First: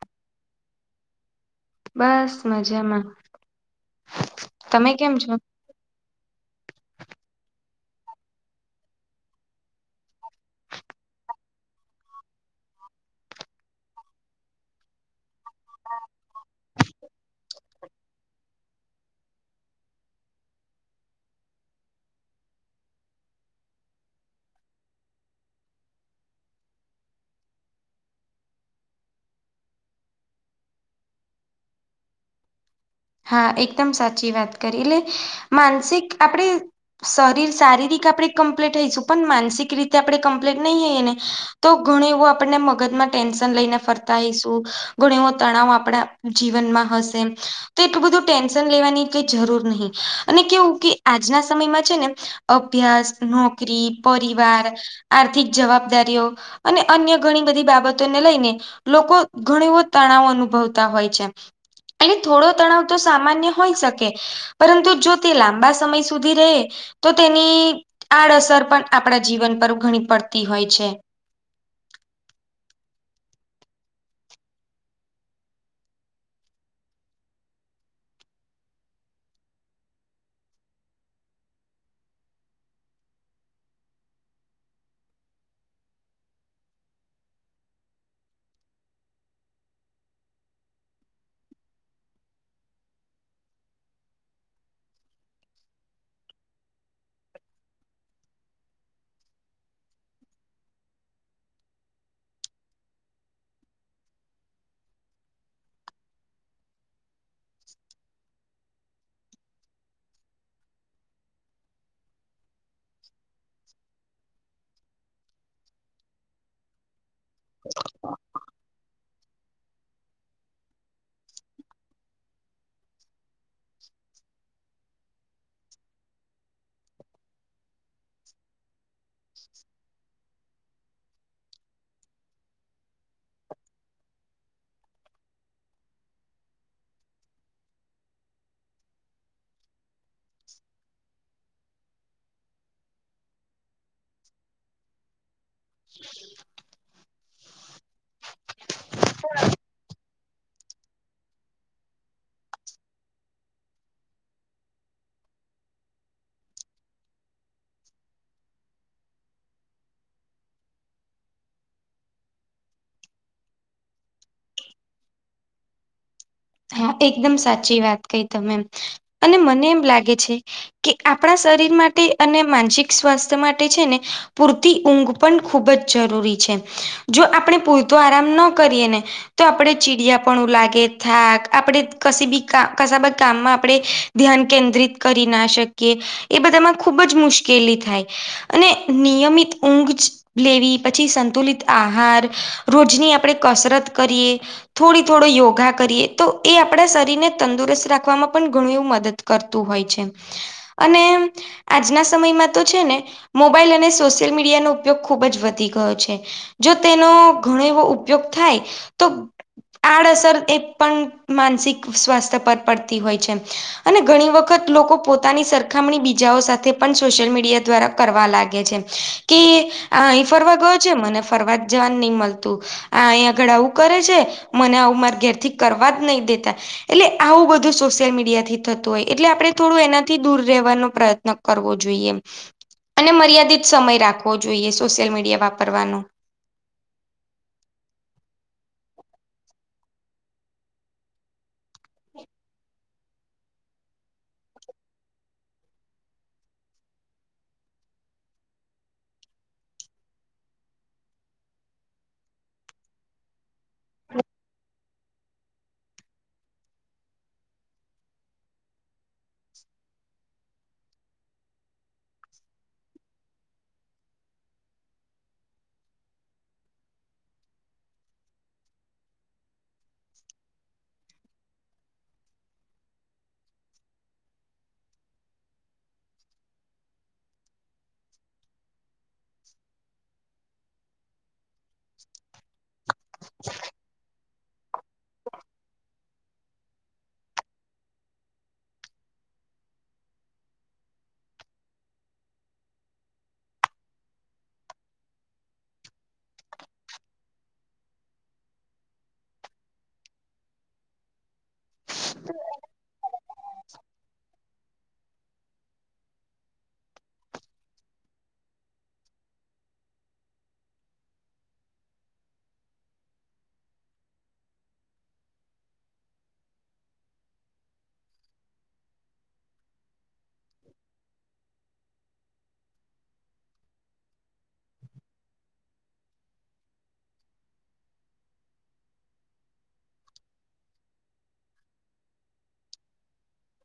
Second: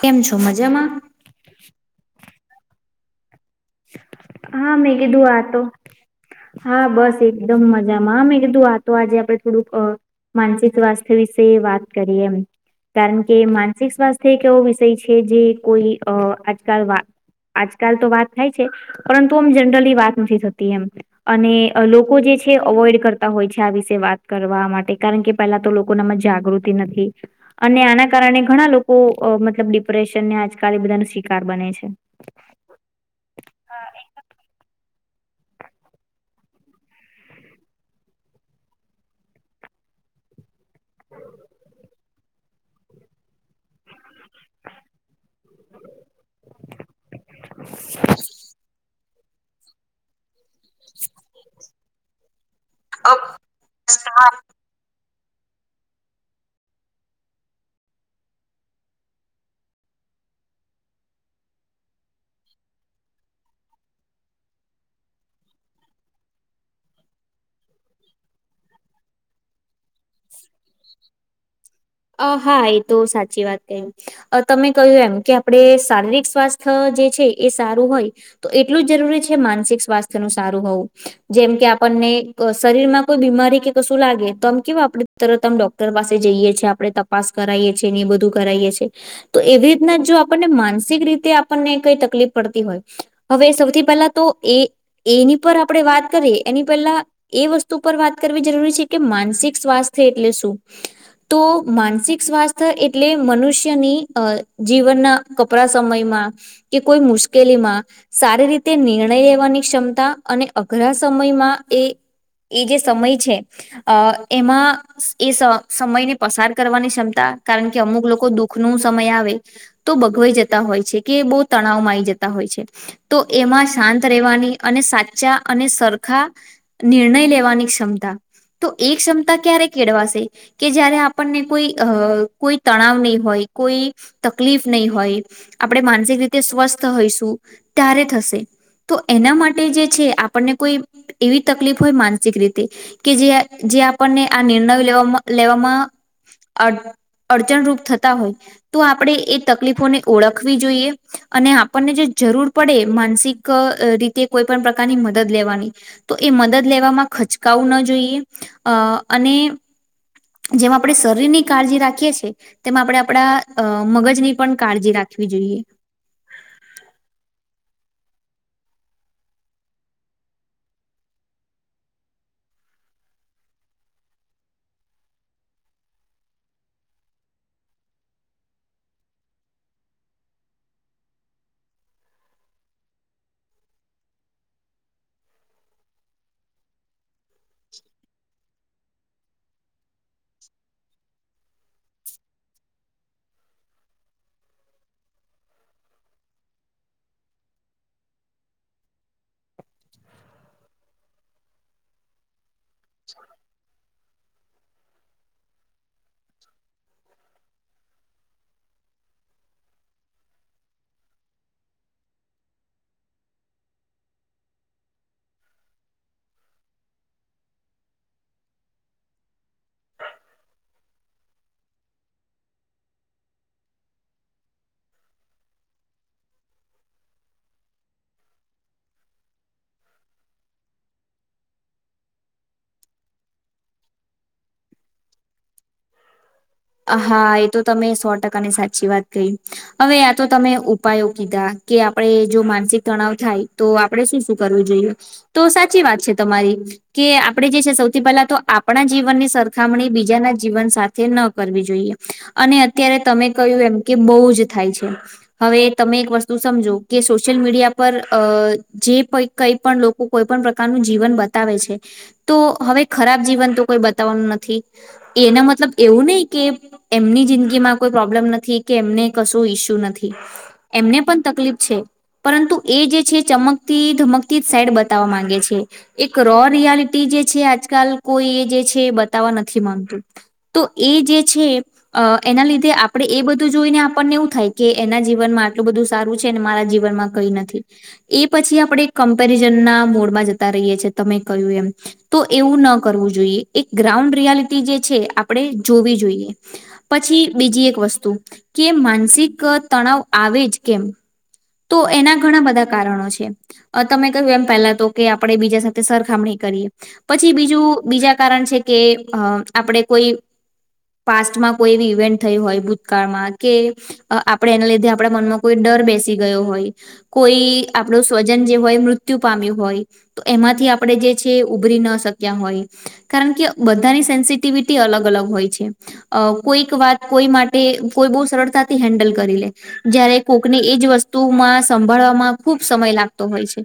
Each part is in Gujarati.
કેમ છો મજામાં? બસ મજામાં. હા તમે મેં કેમ કીધું છો આતો હા બસ એકદમ મજામાં મેં કીધું આ તો આજે આપડે થોડુંક અહ માનસિક સ્વાસ્થ્ય વિશે વાત કરીએ એમ. કારણ કે માનસિક સ્વાસ્થ્ય એક એવો વિષય છે જે કોઈ અહ આજકાલ વા આજકાલ તો વાત થાય છે પરંતુ આમ જનરલી વાત નથી થતી એમ. અને અહ લોકો જે છે અવોઈડ કરતા હોય છે આ વિશે વાત કરવા માટે કારણ કે પેલા તો લોકોનેમાં જાગૃતિ નથી. અને આના કારણે ઘણા લોકો અહ મતલબ ડિપ્રેશનને આજકાલ એ બધા ના શિકાર બને છે. હા એકદમ સાચી વાત કરી એટલે માનસિક આપડે શરીર શારીરિક આપડે કમ્પ્લીટ થઈશું પણ માનસિક રીતે આપડે કોમ્પલિટ નહીં હે એને તો ઘણી વાર આપડે એવું મગજ માં ટેન્શન લઈ ને ફર થઈશું ઘણ એવો તણાવ આપડા જીવનમાં હશે તો એટલું બધું ટેન્શન લેવા ની કે જરૂર નહી અને કેવું કે આજના સમયમાં છે ને અભ્યાસ નોકરી હા પરિવાર આર્થિક જવાબદારીઓ અને અન્ય ઘણી બધી બાબતોને લઈને લોકો ઘણી બો તણાવ અનુભવતા હોય છે. એને થોડો તણાવ તો સામાન્ય હોય શકે પરંતુ જો તે લાંબા સમય સુધી રહે તો તેની આડ અસર પણ આપડા જીવન પર ઘણી પડતી હોય છે. અહ હા એ તો સાચી વાત કઈ. અહ તમે કહ્યું એમ કે આપડું શારીરિક સ્વાસ્થ્ય જે છે એ સારું હોય તો એટલું જ જરૂરી છે માનસિક સ્વાસ્થ્યનું સારું હોવું. જેમ કે આપણને શરીર માં કોઈ બીમારી કે કશું લાગે તો આમ કેવું આપડે તરત આમ ડોક્ટર પાસે જઈએ છીએ આપડે તપાસ કરાવએ છીએ ને એ બધું કરાવએ છીએ. તો એવી રીતના આપણને માનસિક આપણને કઈ તકલીફ પડતી હોય હવે સૌથી પહેલા તો એ એની પર આપડે વાત કરીએ એની પહેલા એ વસ્તુ પર વાત કરવી જરૂરી છે કે માનસિક સ્વાસ્થ્ય એટલે શું તો માનસિક સ્વાસ્થ એટલે મનુષ્યની અહ જીવન ના કપરા સમયમાં કે કોઈ મુશ્કેલી માં સારી રીતે નિર્ણય લેવાની ક્ષમતા અને અઘરા સમયમાં એ એ જે સમય છે. અહ એમાં એ સ સમય ને પસાર કરવાની ક્ષમતા કારણ કે અમુક લોકો દુઃખ નું સમય આવે તો બગવાઈ જતા હોય છે. કે બહુ તણાવ માં આવી જતા હોય છે. તો એમાં શાંત રહેેવાની અને સાચા અને સરખા નિર્ણય લેવાની ક્ષમતા તો એ ક્ષમતા ક્યારે કેળવાશે કે જ્યારે આપ પણને કોઈ અહ કોઈ તણાવ નહી હોય. કોઈ તકલીફ નહી હોય. આપડે માનસિક રીતે સ્વસ્થ હોઈશું ત્યારે થશે તો એના માટે જે છે આપણને કોઈ એવી તકલીફ હોય માનસિક રીતે કે જે જે આપણને આ નિર્ણયો લેવામાં લેવામાં અડ અડચણરૂપ થતા હોય. તો આપડે એ તકલીફોને ઓળખવી જોઈએ. અને આપણને જે જરૂર પડે માનસિક અહ રીતે કોઈ પણ પ્રકારની મદદ લેવાની. તો એ મદદ લેવામાં ખચકાવું ન જોઈએ. અ અને જેમ‌ આપડે શરીરની કાળજી રાખીએ છીએ. તેમાં આપણે આપણા મગજની પણ કાળજી રાખવી જોઈએ. હા એકદમ સાચી વાત કઈ તમે એમ અને મને એમ લાગે છે કે આપણા શરીર માટે અને માનસિક સ્વાસ્થ્ય માટે છે ને પૂરતી ઊંઘ પણ ખૂબ જ જરૂરી છે. જો આપણે પૂરતો આરામ ન કરીએ ને તો આપડે ચીડિયા પણું લાગે થાક આપણે કશું બી કામમાં આપણે ધ્યાન કેન્દ્રિત કરી ના શકીએ. એ બધામાં ખૂબ જ મુશ્કેલી થાય. અને નિયમિત ઊંઘ જ લેવી પછી સંતુલિત આહાર રોજની આપણેે કસરત કરીએ. થોડી થોડો યોગા કરીએ તો એ આપણા શરીર ને તંદુરસ્ત રાખવામાં પણ ઘણું મદદ કરતું હોય છે. અને આજના સમયમાં તો છે. ને મોબાઈલ અને સોશિયલ મીડિયાનોો ઉપયોગ ખુબ જ વધી ગયો છે. જો તેનો ઘણો એવો ઉપયોગ થાય તો આડઅસર એ પણ માનસિક સ્વાસ્થ્ય પર પડતી હોય છે. અને ઘણી વખત લોકો પોતાની સરખામણી બીજાઓ સાથે પણ સોશિયલ મીડિયા દ્વારા કરવા લાગે છે. કે આ અહી ફરવા ગયો છે. મને ફરવા જ જવાનું નહી મલતું. આ અહીંયા આગળ આવું કરે છે. મને આવું મારે ઘેર થી કરવા જ નહી દેતા. એટલે આવું બધું સોશિયલ મીડિયા થી થતું હોય એટલે આપણે થોડું એનાથી દૂર રહેવાનો પ્રયત્ન કરવો જોઈએ અને મર્યાદિત સમય રાખવો જોઈએ સોશિયલ મીડિયા વાપરવાનો. હા એ તો તમે સો ટકાની સાચી વાત કહી હવે આ તો તમે ઉપાયો કીધા કે આપણે જો માનસિક તણાવ થાય તો આ આપણે શું શું કરવું જોઈએ તો સાચી વાત છે તમારી કે આપડણે જે છે સૌથી પહેલા તો આપણા જીવનની સરખામણી બીજાના જીવન સાથે ન કરવી જોઈએ અને અત્યારે તમે કય્યું એમ કે બહુ જ થાય છે હવે તમે એક વસ્તુ સમજો કે સોશિયલ મીડિયા પર અ જે પ કઈ પણ લોકો કોઈ પણ પ્રકારનું જીવન બતાવે છે તો હવે ખરાબ જીવન તો કોઈ બતાવવાનું નથી એનો મતલબ એવું નહિ કે એમની જિંદગી માં કોઈ પ્રોબ્લેમ નથી કે એમને કશું ઈસ્યુ નથી એમને પણ તકલીફ છે પરંતુ એ જે છે ચમકતી ધમકતી જ સાઈડ બતાવવા માંગે છે એક રો રિયાલિટી જે છે આજકાલ કોઈ એ જે છે બતાવવા નથી માંગતું તો એ જે છે એના અ એના લીધે આપ આપડેએ બધું જોઈને આપણને એવું થાય કે એના જીવનમાં આટલું બધું સારું છે અનેને મારા જીવનમાં કઈ નથી એ પછી આપણે કમ્પેરિઝન ના મોડમાં જતા રહીએ છીએ તમે કયું એમ તો એવું ન કરવું જોઈએ એક ગ્રાઉન્ડ રિયાલિટી જે છે આપણે જોવી જોઈએ પછી બીજી એક વસ્તુ કે માનસિક તણાવ આવે જ કેમ તો એના ઘણા બધા કારણો છે અ તમે કહ્યું એમ પહેલા તો કે આપણેે બીજા સાથે સરખામણી કરીએ પછી બીજું બીજા કારણ છે કે અ આપણે કોઈ પાસ્ટમાં કોઈ ઇવેન્ટ થયું હોય ભૂતકાળમાં કે આપણે એના લીધે આપણા મનમાં કોઈ ડર બેસી ગયો હોય કોઈ આપણું સ્વજન જે હોય મૃત્યુ પામ્યું હોય તો એમાંથી આપણે જે છે ઉભરી ન શક્યા હોય. કારણ કે બધાની સેન્સિટિવિટી અલગ અલગ હોય છે. અ કોઈક વાત કોઈ માટે કોઈ બહુ સરળતાથી હેન્ડલ કરી લે જયારે કોકને એજ વસ્તુમાં સંભળવામાં ખુબ સમય લાગતો હોય છે.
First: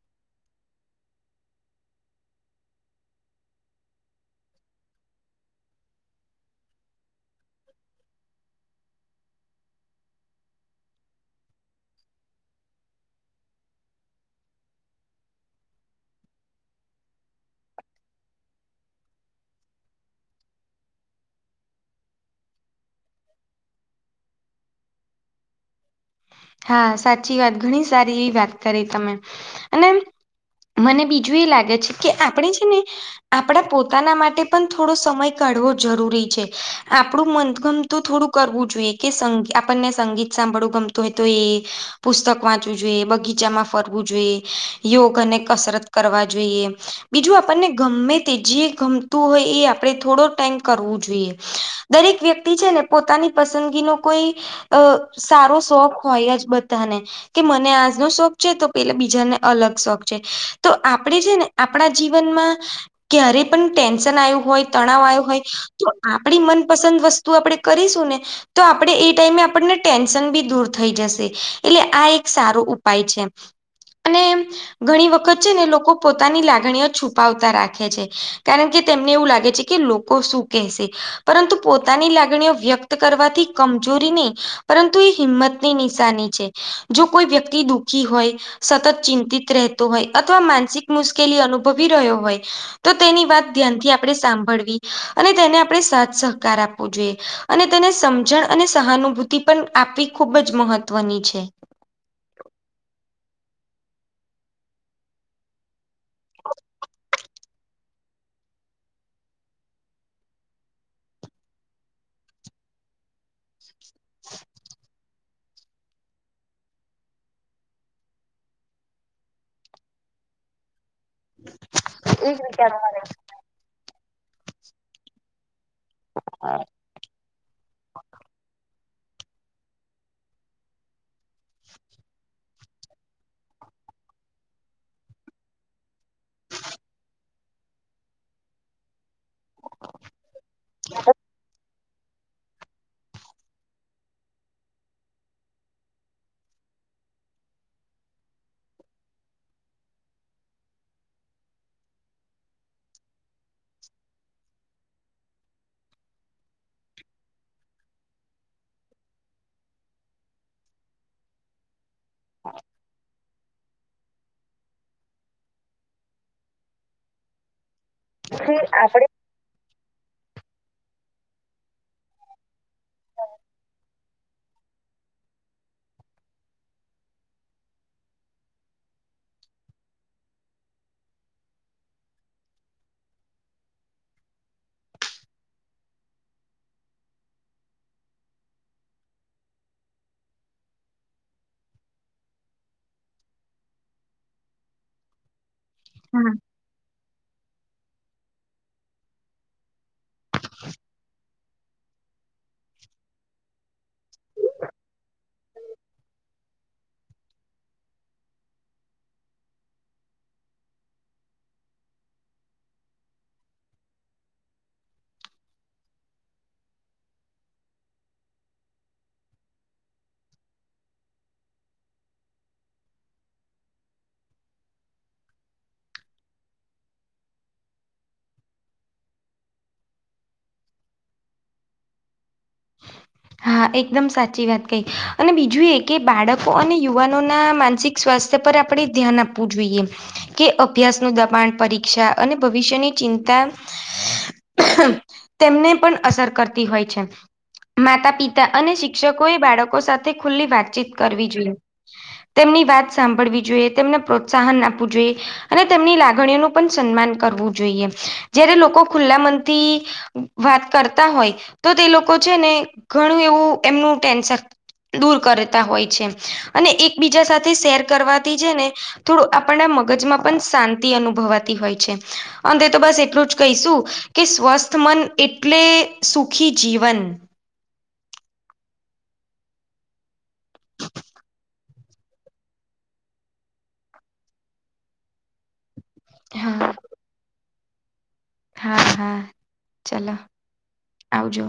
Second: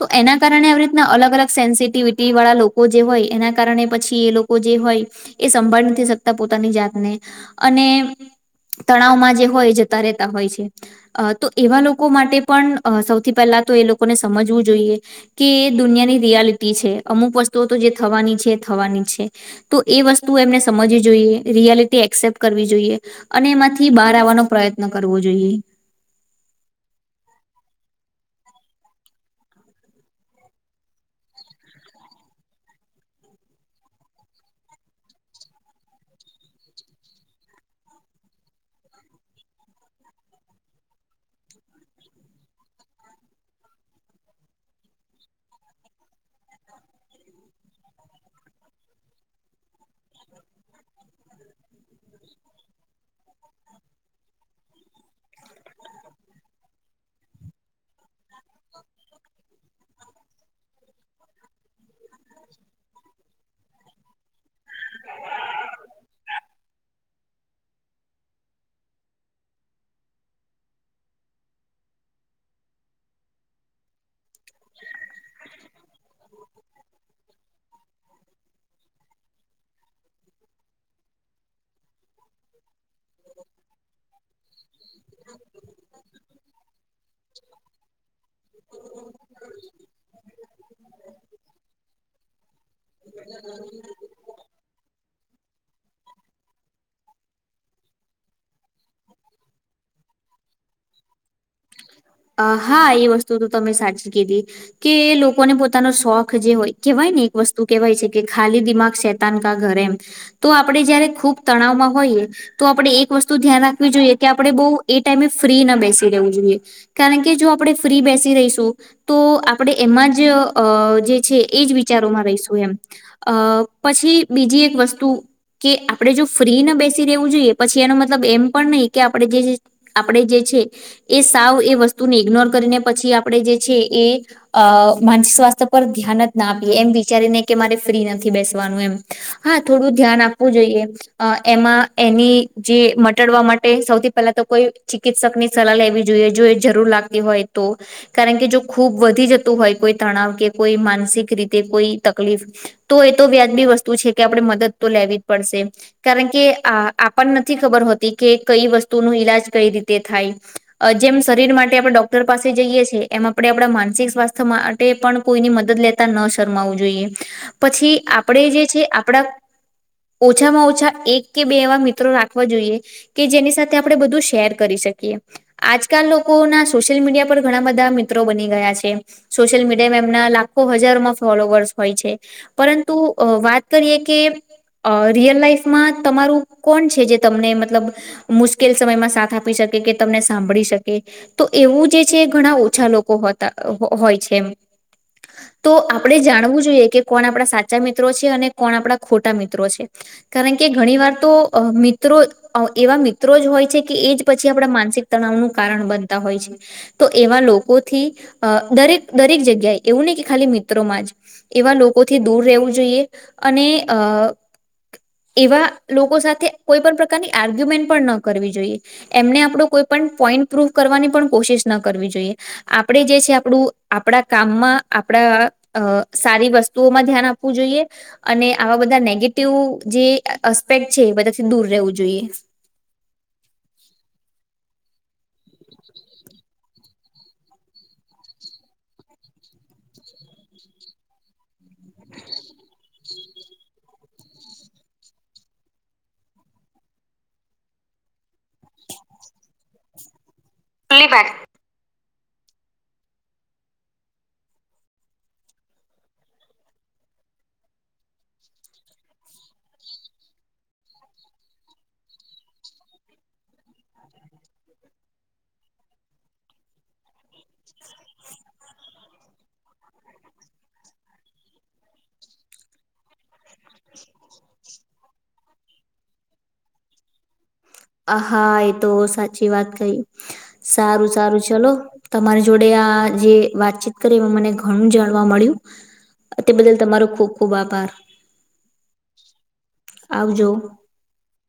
તો એના કારણે આવી રીતના અલગ અલગ સેન્સિટિવિટી વાળા લોકો જે હોય એના કારણે પછી એ લોકો જે હોય એ સંભાળ નથી શકતા પોતાની જાતને અને તણાવમાં જે હોય જતા રહેતા હોય છે અ તો એવા લોકો માટે પણ સૌથી પહેલા તો એ લોકોને સમજવું જોઈએ કે દુનિયાની રિયાલિટી છે અમુક વસ્તુઓ તો જે થવાની છે થવાની જ છે તો એ વસ્તુ એમને સમજવી જોઈએ રિયાલિટી એકસેપ્ટ કરવી જોઈએ અને એમાંથી બહાર આવવાનો પ્રયત્ન કરવો જોઈએ. હા સાચી વાત ઘણી સારી એવી વાત કરી તમે અને મને બીજું એ લાગે છે કે આપણે છે ને આપણા પોતાના માટે પણ થોડો સમય કાઢવો જરૂરી છે આપણું મનગમ તું થોડું કરવું જોઈએ કે આપણને સંગીત સાંભળવું ગમતું હોય તો એ પુસ્તક વાંચવું જોઈએ બગીચામાં ફરવું જોઈએ યોગ અને કસરત કરવા જોઈએ બીજું આપણને ગમે તે જે ગમતું હોય એ આપણે થોડો ટાઈમ કરવું જોઈએ. દરેક વ્યક્તિ છે ને પોતાની પસંદગીનો કોઈ અ સારો શોખ હોય જ બધાને કે મને આનો શોખ છે તો પેલા બીજાને અલગ શોખ છે તો આપડે છે ને આપણા જીવનમાં ક્યારે પણ ટેન્શન આયું હોય તણાવ આયો હોય તો આપણી મનપસંદ વસ્તુ આપણે કરીશું ને તો આપણે એ ટાઈમે આપણને ટેન્શન બી દૂર થઈ જશે એટલે આ એક સારો ઉપાય છે અને ઘણી વખત છે ને લોકો પોતાની લાગણીઓ છુપાવતા રાખે છે કારણ કે તેમને એવું લાગે છે કે લોકો શું કેસે પરંતુ પોતાની લા ગણીઓ વ્યક્ત કરવાથી કમજોરી ની પરંતુ એક હિંમત ની નિશાની છે જો કોઈ વ્યક્તિ દુઃ ખી હોય સતત ચિંતિત રહેતો હોય અથવા માનસિક મુશ્કેલી અનુભવી રહ્યો હોય તો તેની વાત ધ્યાનથી આપણે સાંભળવી અને તેને આપણે સાથ સહકાર આપવો જોઈએ અને તેને સમજણ અને સહાનુભૂતિ પણ આપવી ખૂબ જ મહત્વની છે. અ હા એ વસ્તુ તો તમે સાચી કીધી કે લોકોને પોતાનો શોખ જે હોય કેહેવાય ને એક વસ્તુ કેહેવાય છે કે ખાલી દિમાગ શેતાન કા ઘરે એમ તો આપડે જયારે ખૂબ તણાવમાં હોઈએ તો આપણે એક વસ્તુ ધ્યાન રાખવી જોઈએ કે આપણે બો એ ટાઈમે ફ્રી ના બેસી રહેવું જોઈએ. કારણ કે જો આપણે ફ્રી બેસી રહીશું તો આપણે એમાં જ અ જે છે એ જ વિચારોમાં એક રહીશું વિચાર એમ અ પછી બીજી એક વસ્તુ કે આપડે જો ફ્રી ન બેસી રેવું જોઈએ પછી એનો મતલબ એમ પણ નહી કે આપણે જે આપણેે જે છે એ સાવ એ વસ્તુ ને ઈગ્નોર કર ને પછી આપણે જે છે એ અ માનસિક સ્વાસ્થ્ય પર ધ્યાન જ ના આપીએ એમ વિચારીને કે મારે ફ્રી નથી બેસવાનું એમ હા થોડું ધ્યાન આપવું જોઈએ અ એમાં એની જે મટાડવા માટે સૌથી પહેલા તો કોઈ ચિકિત્સકની સલાહ લેવી જોઈએ જો એ જરૂર લાગતી હોય તો કારણ કે જો ખૂબ વધી જતું હોય કોઈ તણાવ કે કોઈ માનસિક રીતે કોઈ તકલીફ, તો એ તો વ્યાજબી વસ્તુ છે કે આપણે મદદ તો લેવી જ પડશે. કારણ કે અ આ પણ નથી ખબર હોતી કે કઈ વસ્તુ નુ ઈલાજ કઈ રીતે થાય. જેમ શરીર માટે આપણે ડોક્ટર પાસે જઈએ છીએ એમાં, આપણે આપણા માનસિક સ્વાસ્થ્ય માટે પણ કોઈની મદદ લેતા ન શરમાવવું જોઈએ પછી, આપણે જે છે આપડા ઓછામાં ઓછા એક કે બે એવા મિત્રો રાખવા જોઈએ, કે જેની સાથે આપણે બધું શેર કરી શકીએ. આજકાલ લોકો ના સોશિયલ મીડિયા પર ઘણા બધા મિત્રો બની ગયા છે. સોશિયલ મીડિયામાં એમના લાખો હજારમાં ફોલોવર્સ હોય છે. પરંતુ અ વાત કરીએ કે, અ રિયલ લાાઈફમાં તમારું કોણ છે જે તમને મતલબ મુશ્કેલ સમયમાં સાથ આપી શકે કે તમને સાંભળી શક તો એવું જે છે ઘણા ઓછા લોકો હોતા હોય છે એમ. તો આપણે હા જાણવું જોઈએ કે, કોણ આપણા સાચા મિત્રો છે અને કોણ આપણા ખોટા મિત્રો છે. કારણ કે ઘણી વાર તો અ મિત્રો, એવા મિત્રો જ હોય છે કે એજ પછી આપણા માનસિક તણાવનું કારણ બનતા હોય છે. તો એવા લોકોથી અ દરેક દરેક જગ્યાએ એવું નહી કે ખાલી મિત્રોમાં જ, એવા લોકોથી દૂર રહેવું જોઈએ અને અ એવા લોકો સાથે કોઈ પણ પ્રકારની આર્ગ્યુમેન્ટ પણ ન કરવી જોઈએ. એમને આપણો કોઈ પણ પોઈન્ટ પ્રૂવ કરવાની પણ કોશિશ ના કરવી જોઈએ. આપણેે જે છે આપણું આપણા કામમાં આપણા અ સારી વસ્તુઓમાં ધ્યાન આપવું જોઈએ. અને આવા બધા નેગેટિવ જે અસ્પેક્ટ છે એ બધાથી દૂર રહેવું જોઈએ. [inaudible] હા એકદમ સાચી વાત કહી અને બીજું એ કે બાળકો અને યુવાનોના માનસિક સ્વાસ્થ્ય પર આપણે ધ્યાન આપવું જોઈએ. કે અભ્યાસ નુ દબાણ પરીક્ષા અને ભવિષ્યની ચિંતા તેમને પણ અસર કરતી હોય છે. માતા પિતા અને શિક્ષકોએ બાળકો સાથે ખુલ્લી વાતચીત કરવી જોઈએ. તેમની વાત સાંભળવી જોઈએ તેમને પ્રોત્સાહન આપવું જોઈએ. અને તેમની લાગણીઓનું પણ સન્માન કરવું જોઈએ જયારે લોકો ખુલ્લા મનથી, વાત કરતા હોય તો તે લોકો છે ને ઘણું એવું એમનું ટેન્શન દૂર કરતા હોય છે અને એકબીજા સાથે શેર કરવાથી જે ને, થોડું આપણને મગજમાં પણ શાંતિ અનુભવાતી હોય છે અંતે તો બસ એટલું જ કહીશું. કે સ્વસ્થ મન એટલે સુખી જીવન, આ હા એ તો સાચી વાત કહી સારું સારું ચલો. તમારી જોડે આ જે વાતચીત કરી એમાં મને ઘણું જાણવા મળ્યું. તે હા બદલ તમારો ખુબ ખુબ આભાર. હા હા ચાલો આવજો. આવજો.